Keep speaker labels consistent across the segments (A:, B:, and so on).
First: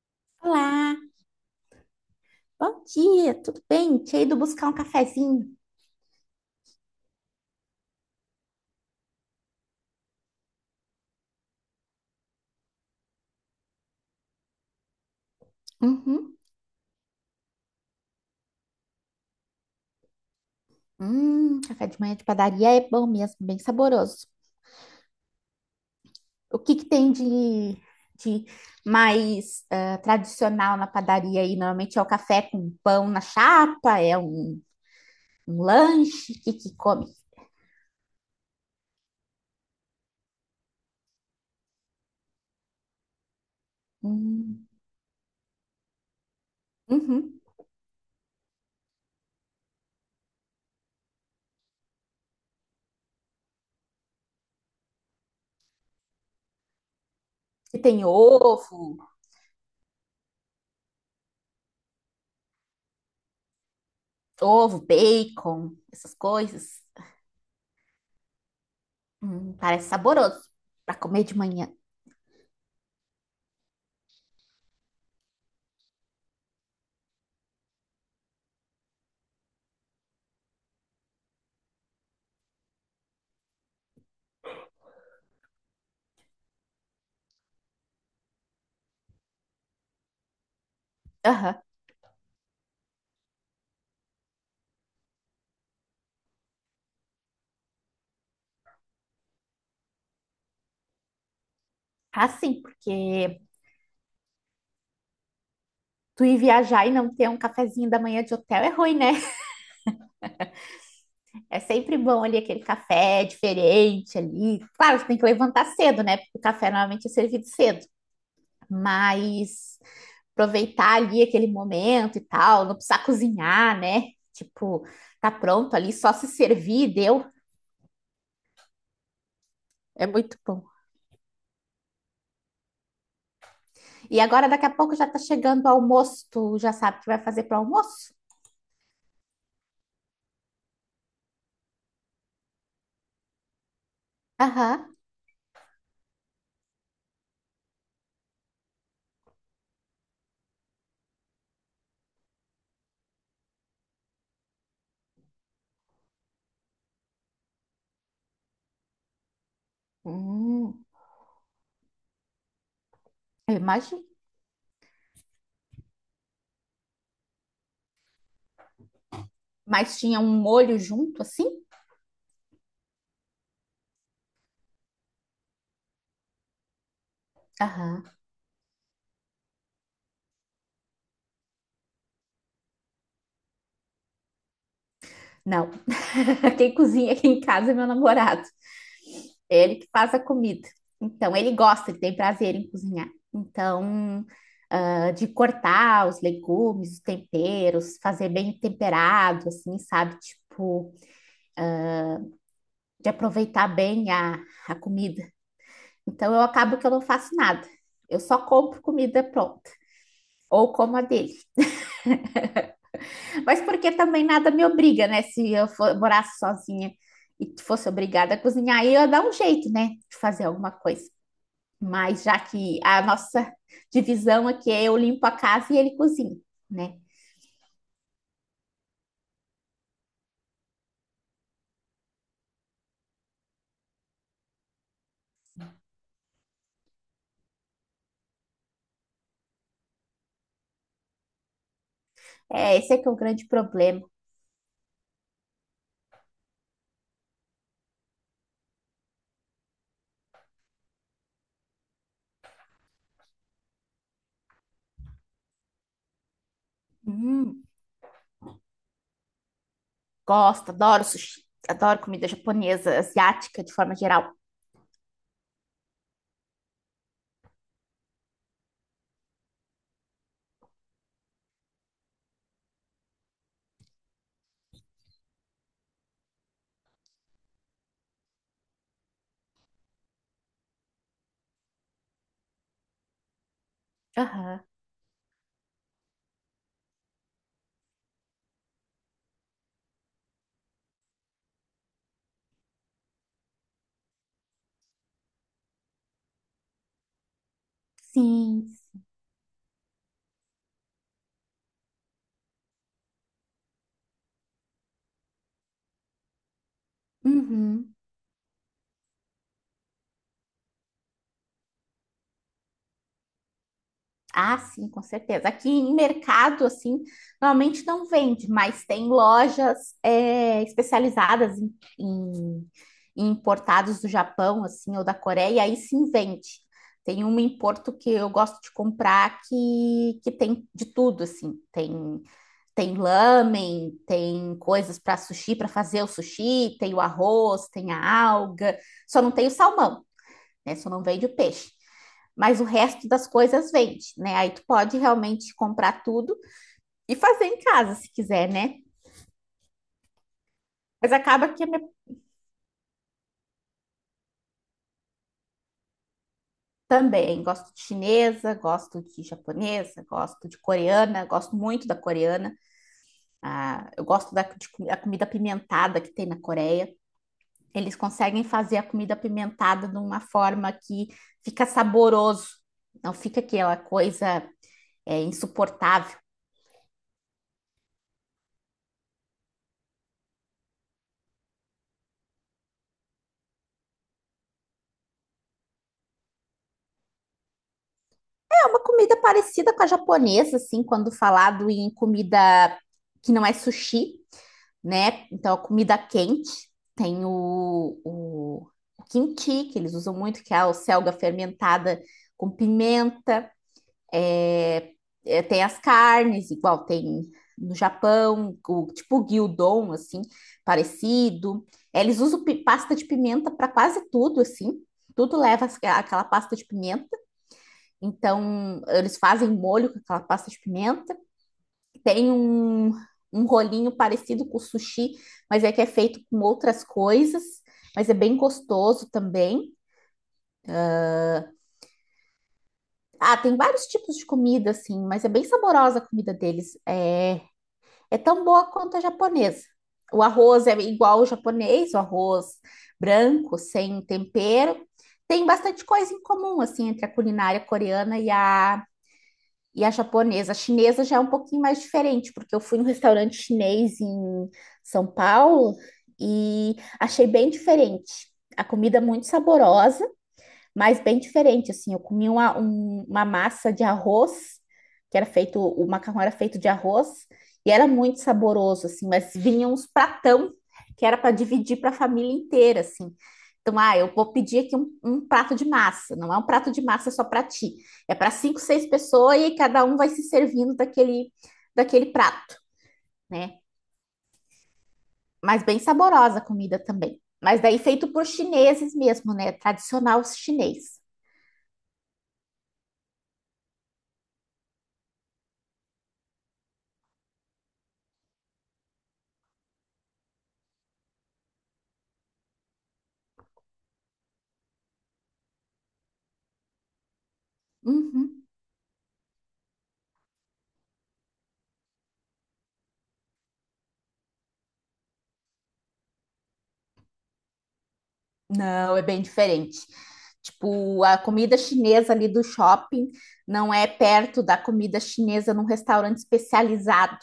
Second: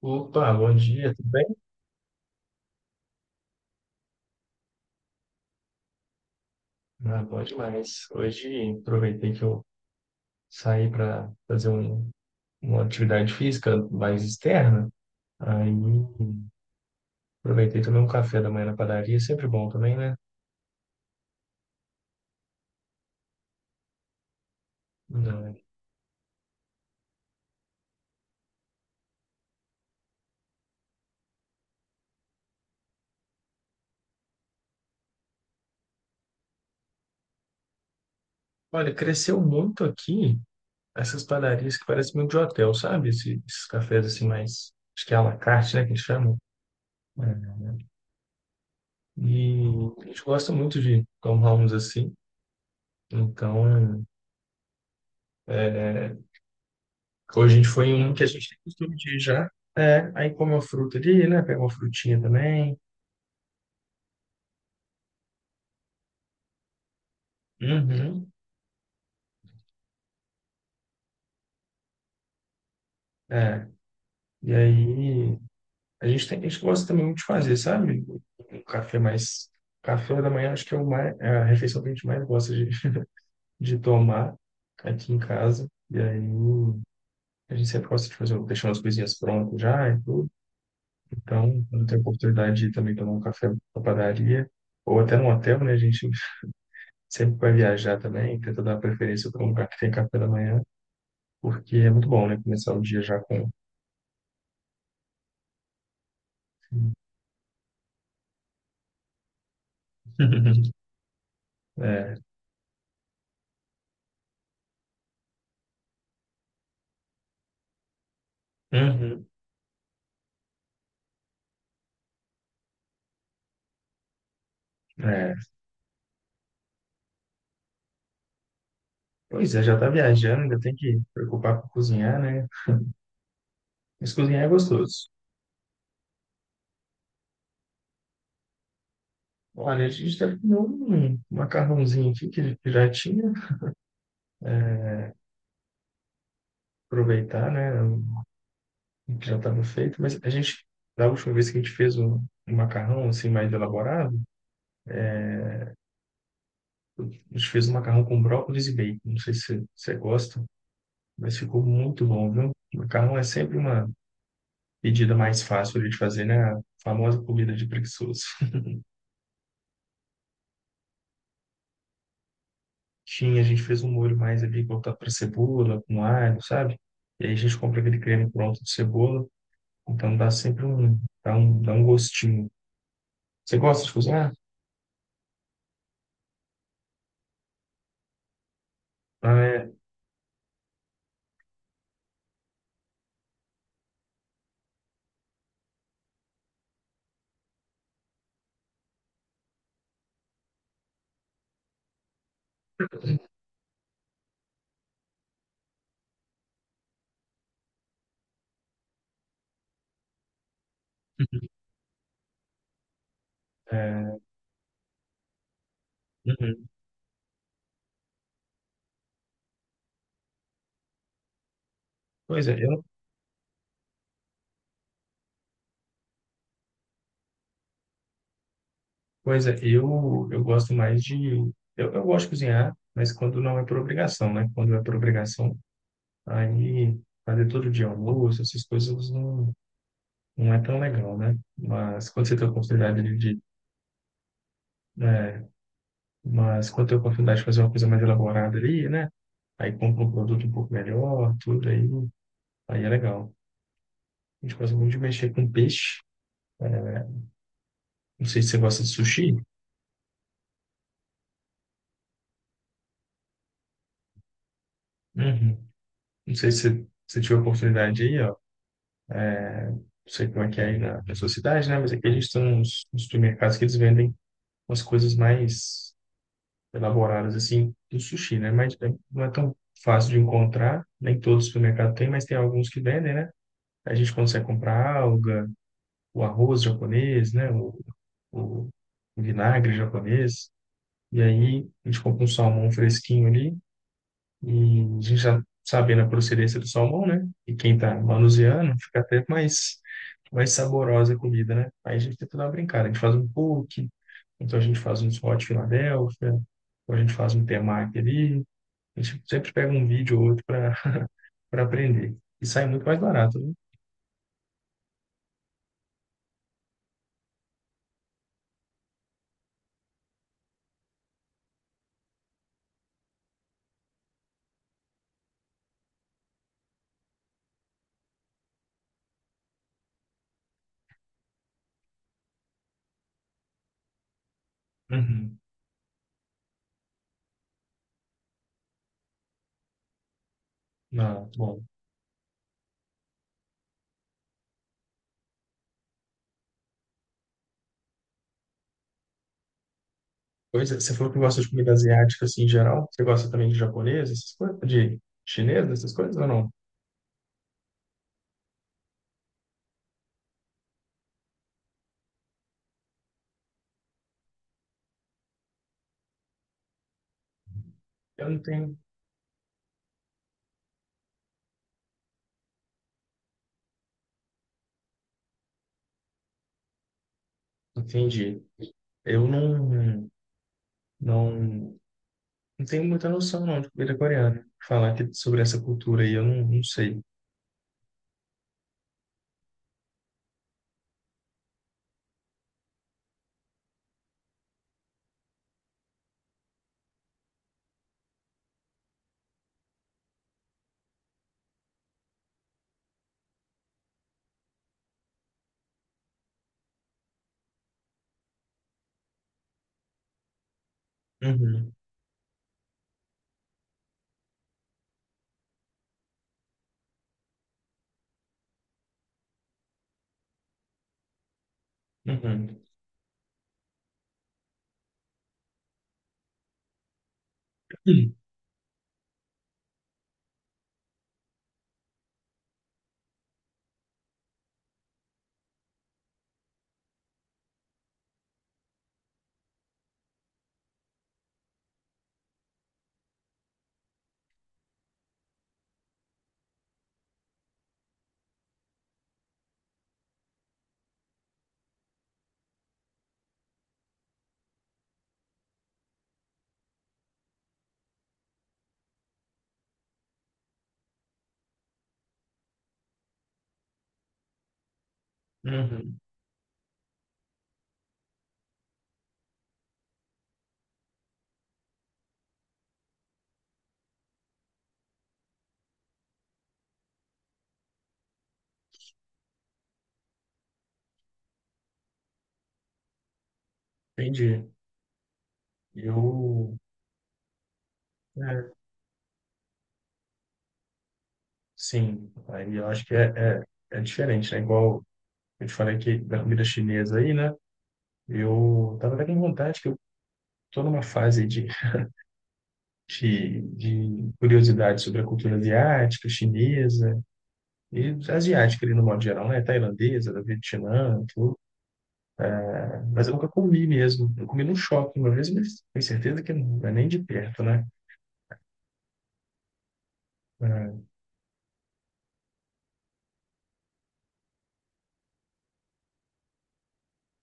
A: Opa, bom
B: Olá,
A: dia, tudo bem?
B: bom dia, tudo bem? Tinha ido buscar um cafezinho.
A: Ah, bom demais. Hoje aproveitei que eu saí para fazer uma atividade física mais externa. Aí
B: Uhum.
A: aproveitei também um café da manhã na padaria, sempre bom também, né?
B: Café de manhã de padaria é bom mesmo, bem saboroso.
A: Não. né?
B: O que que tem de mais tradicional na padaria aí? Normalmente é o café com pão na chapa, é um, um lanche, o que que come?
A: Olha, cresceu muito aqui essas padarias que parecem muito de hotel, sabe? Esses, cafés assim
B: Hum,
A: mais, acho que é à la carte, né, que eles chamam.
B: uhum.
A: É. E a gente gosta muito de tomar uns assim. Então, é, Hoje a gente
B: E
A: foi em
B: tem
A: um que a gente tem costume
B: ovo,
A: de ir já. É, aí come uma fruta ali, né? Pega uma frutinha também.
B: ovo, bacon, essas coisas.
A: Uhum.
B: Parece saboroso para comer de manhã.
A: É. E aí a gente gosta também muito de fazer, sabe? Um café mais. Café da manhã acho que é, o mais, é a refeição que a gente mais gosta de tomar aqui em casa. E aí a gente sempre gosta de fazer, deixar umas coisinhas prontas já e tudo.
B: Aham.
A: Então, quando tem a oportunidade de ir também tomar um café na padaria, ou até num hotel, né? A gente sempre que vai viajar também, tenta dar preferência para um lugar que tem café da manhã, porque é muito bom,
B: Ah,
A: né?
B: sim,
A: Começar o dia já
B: porque
A: com.
B: tu ir viajar e não ter um cafezinho da manhã de hotel é ruim, né? É sempre
A: É.
B: bom ali aquele café diferente ali. Claro, você tem que levantar cedo, né? Porque o café normalmente é servido cedo.
A: Uhum.
B: Mas aproveitar ali aquele momento e tal, não precisar cozinhar, né? Tipo, tá
A: É.
B: pronto ali, só se servir, deu.
A: Pois é, já está
B: É muito
A: viajando, ainda
B: bom.
A: tem que preocupar com cozinhar, né? Mas
B: E
A: cozinhar é
B: agora daqui a pouco já
A: gostoso.
B: tá chegando o almoço, tu já sabe o que vai fazer pro almoço?
A: Olha, a gente está com um macarrãozinho aqui que já tinha,
B: Aham.
A: aproveitar, né? o Que já estava feito, mas da última vez que a gente fez um macarrão assim mais elaborado, a gente fez um macarrão com brócolis e bacon. Não sei se você gosta.
B: Hum,
A: Mas ficou muito bom, viu? Macarrão é
B: eu
A: sempre uma
B: imagino.
A: pedida mais fácil ali de fazer, né? A famosa comida de preguiçoso.
B: Mas tinha um molho junto assim?
A: Tinha, a gente fez um molho mais ali voltado para cebola, com alho, sabe? E aí a gente compra aquele
B: Aham.
A: creme pronto de cebola, então dá sempre um, dá um, dá um gostinho. Você gosta de cozinhar?
B: Não. Quem cozinha aqui em casa é meu namorado.
A: Ah,
B: É
A: é.
B: ele que faz a comida. Então, ele gosta, ele tem prazer em cozinhar. Então, ah, de cortar os legumes, os temperos, fazer bem temperado, assim, sabe? Tipo, de aproveitar bem a comida. Então, eu acabo que eu não faço nada. Eu só compro comida pronta, ou como a dele. Mas porque
A: É,
B: também nada me obriga, né? Se eu for, morasse
A: Uhum.
B: sozinha e fosse obrigada a cozinhar, aí eu ia dar um jeito, né? De fazer alguma coisa. Mas já
A: Pois é,
B: que
A: eu,
B: a nossa divisão aqui é eu limpo a casa e ele cozinha, né?
A: pois é, eu gosto mais de. Eu gosto de cozinhar, mas quando não é por obrigação, né? Quando é por obrigação, Aí, fazer todo dia almoço, essas coisas não, não é tão legal, né? Mas quando você tem a
B: É, esse é
A: oportunidade
B: que é o grande problema.
A: né? Mas quando tem a oportunidade de fazer uma coisa mais elaborada ali, né? Aí compra um produto um pouco melhor, tudo aí, aí é legal. A gente gosta muito de mexer com peixe.
B: Hum,
A: Não sei se você gosta de sushi.
B: gosto, adoro sushi, adoro comida japonesa, asiática de forma geral.
A: Uhum. Não sei se você se tiver oportunidade aí, ó. Não sei como é que é aí na sua cidade, né? Mas aqui a gente tem uns supermercados que eles vendem umas coisas mais elaboradas assim do sushi, né? Não é tão fácil de encontrar, nem todo supermercado tem, mas tem alguns que vendem, né? A gente consegue
B: Aham,
A: comprar alga, o arroz japonês, né? O vinagre japonês. E aí a gente compra um salmão fresquinho ali e a gente já sabendo a procedência do salmão, né? E quem tá manuseando
B: sim.
A: fica até mais saborosa a comida, né? Aí a gente tenta dar uma brincada. A gente faz um poke, então a gente faz uns hot Philadelphia, ou a gente faz um
B: Uhum.
A: temaki ali, a gente sempre pega um vídeo ou outro para aprender. E sai muito mais barato, né?
B: Ah, sim, com certeza. Aqui em mercado, assim, normalmente não vende, mas tem lojas é, especializadas em, em importados do Japão, assim, ou da Coreia, e aí sim vende. Tem uma em Porto que eu gosto de comprar que tem de tudo, assim. Tem, tem lamen, tem coisas para
A: Uhum.
B: sushi, para fazer o sushi, tem o arroz, tem a alga, só não tem o salmão, né? Só não vende
A: Não,
B: o
A: bom.
B: peixe, mas o resto das coisas vende, né? Aí tu pode realmente comprar tudo e fazer em casa se quiser, né?
A: Pois é, você falou
B: Mas
A: que gosta de
B: acaba que é
A: comida
B: minha...
A: asiática assim em geral. Você gosta também de japonesa essas coisas, de chinesa essas coisas ou não?
B: também gosto de chinesa, gosto de japonesa, gosto de coreana, gosto muito da coreana. Ah, eu gosto da de, a comida pimentada que tem na Coreia. Eles
A: Eu não
B: conseguem fazer
A: tenho,
B: a comida pimentada de uma forma que fica saboroso, não fica aquela coisa insuportável.
A: entendi. Eu não, não, não tenho muita noção não de comida coreana. Falar sobre essa cultura aí, eu não, não sei.
B: É uma comida parecida com a japonesa, assim, quando falado em comida que não é sushi, né? Então, a comida quente. Tem o kimchi, que eles usam muito, que é a selga fermentada com pimenta. É, é, tem as carnes, igual tem no Japão, o, tipo o gyudon, assim, parecido.
A: Uhum,
B: É, eles usam pasta de pimenta para quase tudo, assim. Tudo leva aquela pasta de pimenta. Então, eles fazem molho com aquela pasta de pimenta. Tem
A: uhum,
B: um, um rolinho parecido com o sushi, mas é que é feito com outras coisas, mas é
A: Hum.
B: bem gostoso também. Ah, tem vários tipos de comida, assim, mas é bem saborosa a comida deles. É, é tão boa quanto a japonesa. O arroz é igual ao japonês, o arroz branco, sem tempero. Tem bastante coisa em comum, assim, entre a culinária coreana e a japonesa. A chinesa já é um pouquinho mais diferente, porque eu fui num restaurante chinês em São Paulo e achei bem diferente. A comida muito saborosa, mas bem diferente, assim. Eu comi uma, uma massa de arroz, que era feito, o
A: uhum,
B: macarrão era feito de arroz, e era muito saboroso, assim, mas vinha uns pratão que era para dividir para a família inteira, assim. Então, ah, eu vou pedir aqui um, um prato de massa. Não é um prato de massa só para ti. É para cinco, seis pessoas e cada um vai se servindo daquele, daquele prato, né?
A: entendi.
B: Mas bem saborosa a
A: Eu,
B: comida também. Mas daí feito por
A: é,
B: chineses mesmo, né? Tradicional chinês.
A: sim. Aí eu acho que é, é diferente, né? Igual Eu te falei que da comida chinesa aí, né? Eu tava até com vontade, que eu tô numa fase de curiosidade sobre a cultura asiática, chinesa, e
B: Uhum.
A: asiática ali no modo geral, né? Tailandesa, da Vietnã, tudo. Mas eu nunca comi mesmo. Eu comi num shopping uma vez, mas tenho certeza que não é nem de perto, né?
B: Não, é bem diferente.
A: É.
B: Tipo, a comida chinesa ali do shopping não é perto da comida chinesa num restaurante especializado,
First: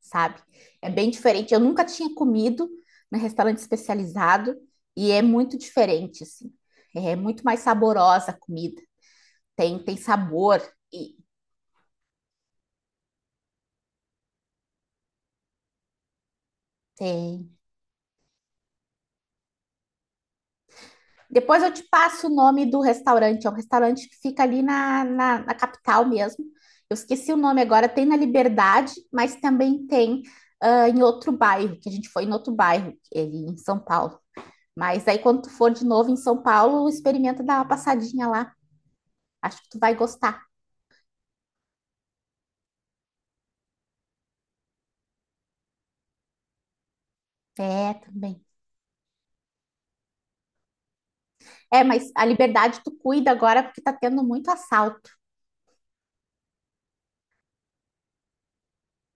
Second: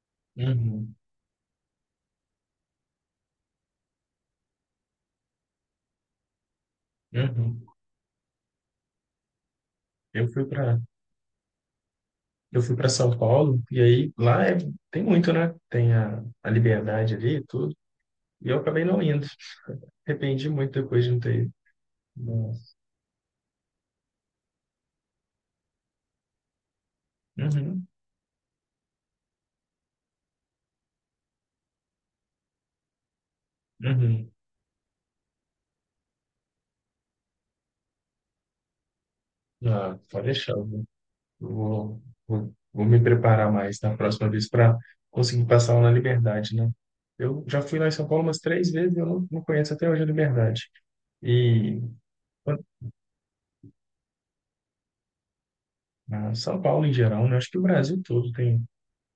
B: sabe? É
A: Uhum,
B: bem diferente. Eu nunca tinha comido num restaurante especializado e é muito diferente, assim. É muito mais
A: uhum.
B: saborosa a comida. Tem, tem
A: Eu fui
B: sabor
A: para
B: e
A: eu fui para São Paulo, e aí lá é, tem muito, né? Tem a liberdade ali e
B: tem.
A: tudo. E eu acabei não indo. Arrependi muito depois de não ter ido.
B: Depois eu te passo o nome
A: Nossa.
B: do restaurante. É um restaurante que fica ali na, na, na capital mesmo. Eu esqueci o nome
A: Uhum,
B: agora. Tem na Liberdade, mas também tem ah, em outro bairro, que a gente foi em outro bairro, ele em São Paulo.
A: uhum.
B: Mas aí quando tu for de novo em São Paulo, experimenta dar uma passadinha lá. Acho que tu vai
A: Ah, pode
B: gostar.
A: deixar. Vou, vou me preparar mais na próxima vez para conseguir passar lá na Liberdade, né? Eu já fui lá em
B: É,
A: São Paulo umas
B: também.
A: três vezes, e eu não, não conheço até hoje a Liberdade. E
B: É, mas a Liberdade tu cuida agora porque tá tendo muito assalto.
A: ah, São Paulo em geral, né? Acho que o Brasil todo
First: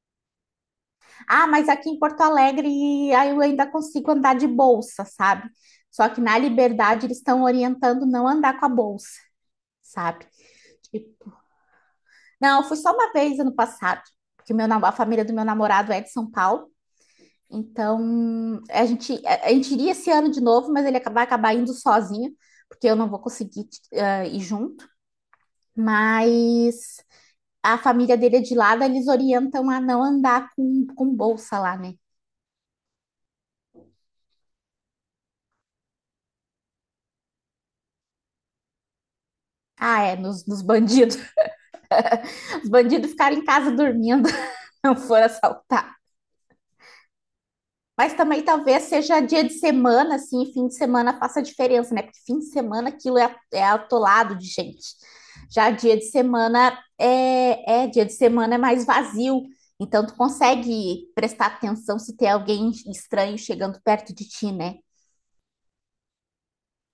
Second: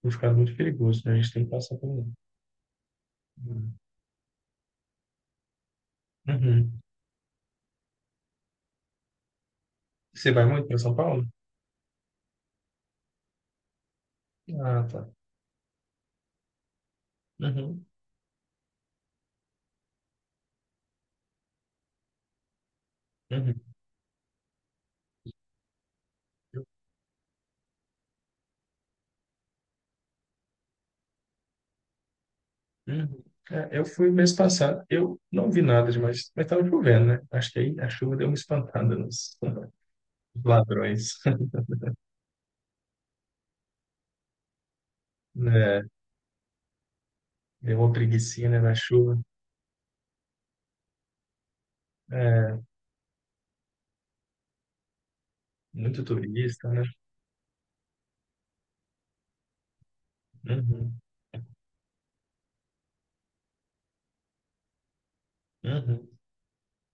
A: tem ficado muito perigoso, né? A gente tem
B: Ah,
A: que
B: mas
A: passar
B: aqui em
A: por.
B: Porto Alegre aí eu ainda consigo andar de bolsa, sabe? Só que na
A: Uhum.
B: Liberdade eles estão orientando não andar com a bolsa, sabe?
A: Você vai muito para São Paulo?
B: Tipo, não, eu fui só uma vez ano passado, porque o meu,
A: Ah,
B: a
A: tá.
B: família do meu namorado é de São Paulo.
A: Uhum,
B: Então, a gente, a gente iria esse ano de novo, mas ele vai acabar indo sozinho, porque eu não vou
A: uhum.
B: conseguir, ir junto. Mas a família dele é de lá, daí eles orientam a não andar com bolsa lá, né?
A: Uhum. É, eu fui mês passado, eu não vi nada demais, mas estava chovendo, né? Acho que aí a chuva deu uma espantada nos
B: Ah, é, nos, nos bandidos.
A: ladrões,
B: Os bandidos ficarem em casa dormindo, não foram
A: né?
B: assaltar.
A: Deu uma
B: Mas também
A: preguicinha, né, na
B: talvez
A: chuva.
B: seja dia de semana, assim, fim de semana faça diferença, né? Porque fim de
A: É,
B: semana aquilo é, é atolado de gente. Já dia
A: muito
B: de
A: turista,
B: semana
A: né?
B: é, é dia de semana é mais vazio. Então tu
A: Uhum,
B: consegue prestar atenção se tem alguém estranho chegando perto de ti, né?
A: uhum.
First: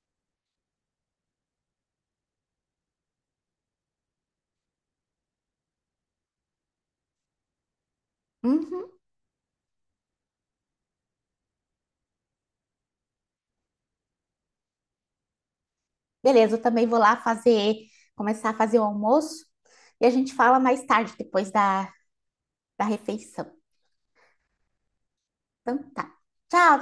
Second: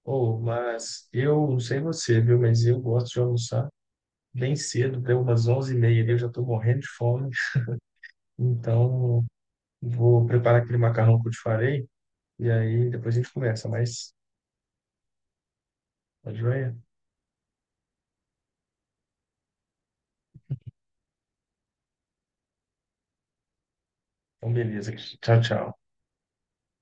A: Oh, mas eu não sei você, viu? Mas eu gosto de almoçar bem cedo, deu umas 11:30, ali, eu já estou morrendo de fome.
B: Uhum.
A: Então, vou preparar aquele macarrão que eu te falei, e aí depois a gente conversa, mas tá
B: Beleza, eu
A: joia?
B: também vou lá fazer, começar a fazer o almoço e a gente fala mais tarde, depois da, da refeição.
A: Então, beleza. Tchau, tchau.
B: Então tá. Tchau,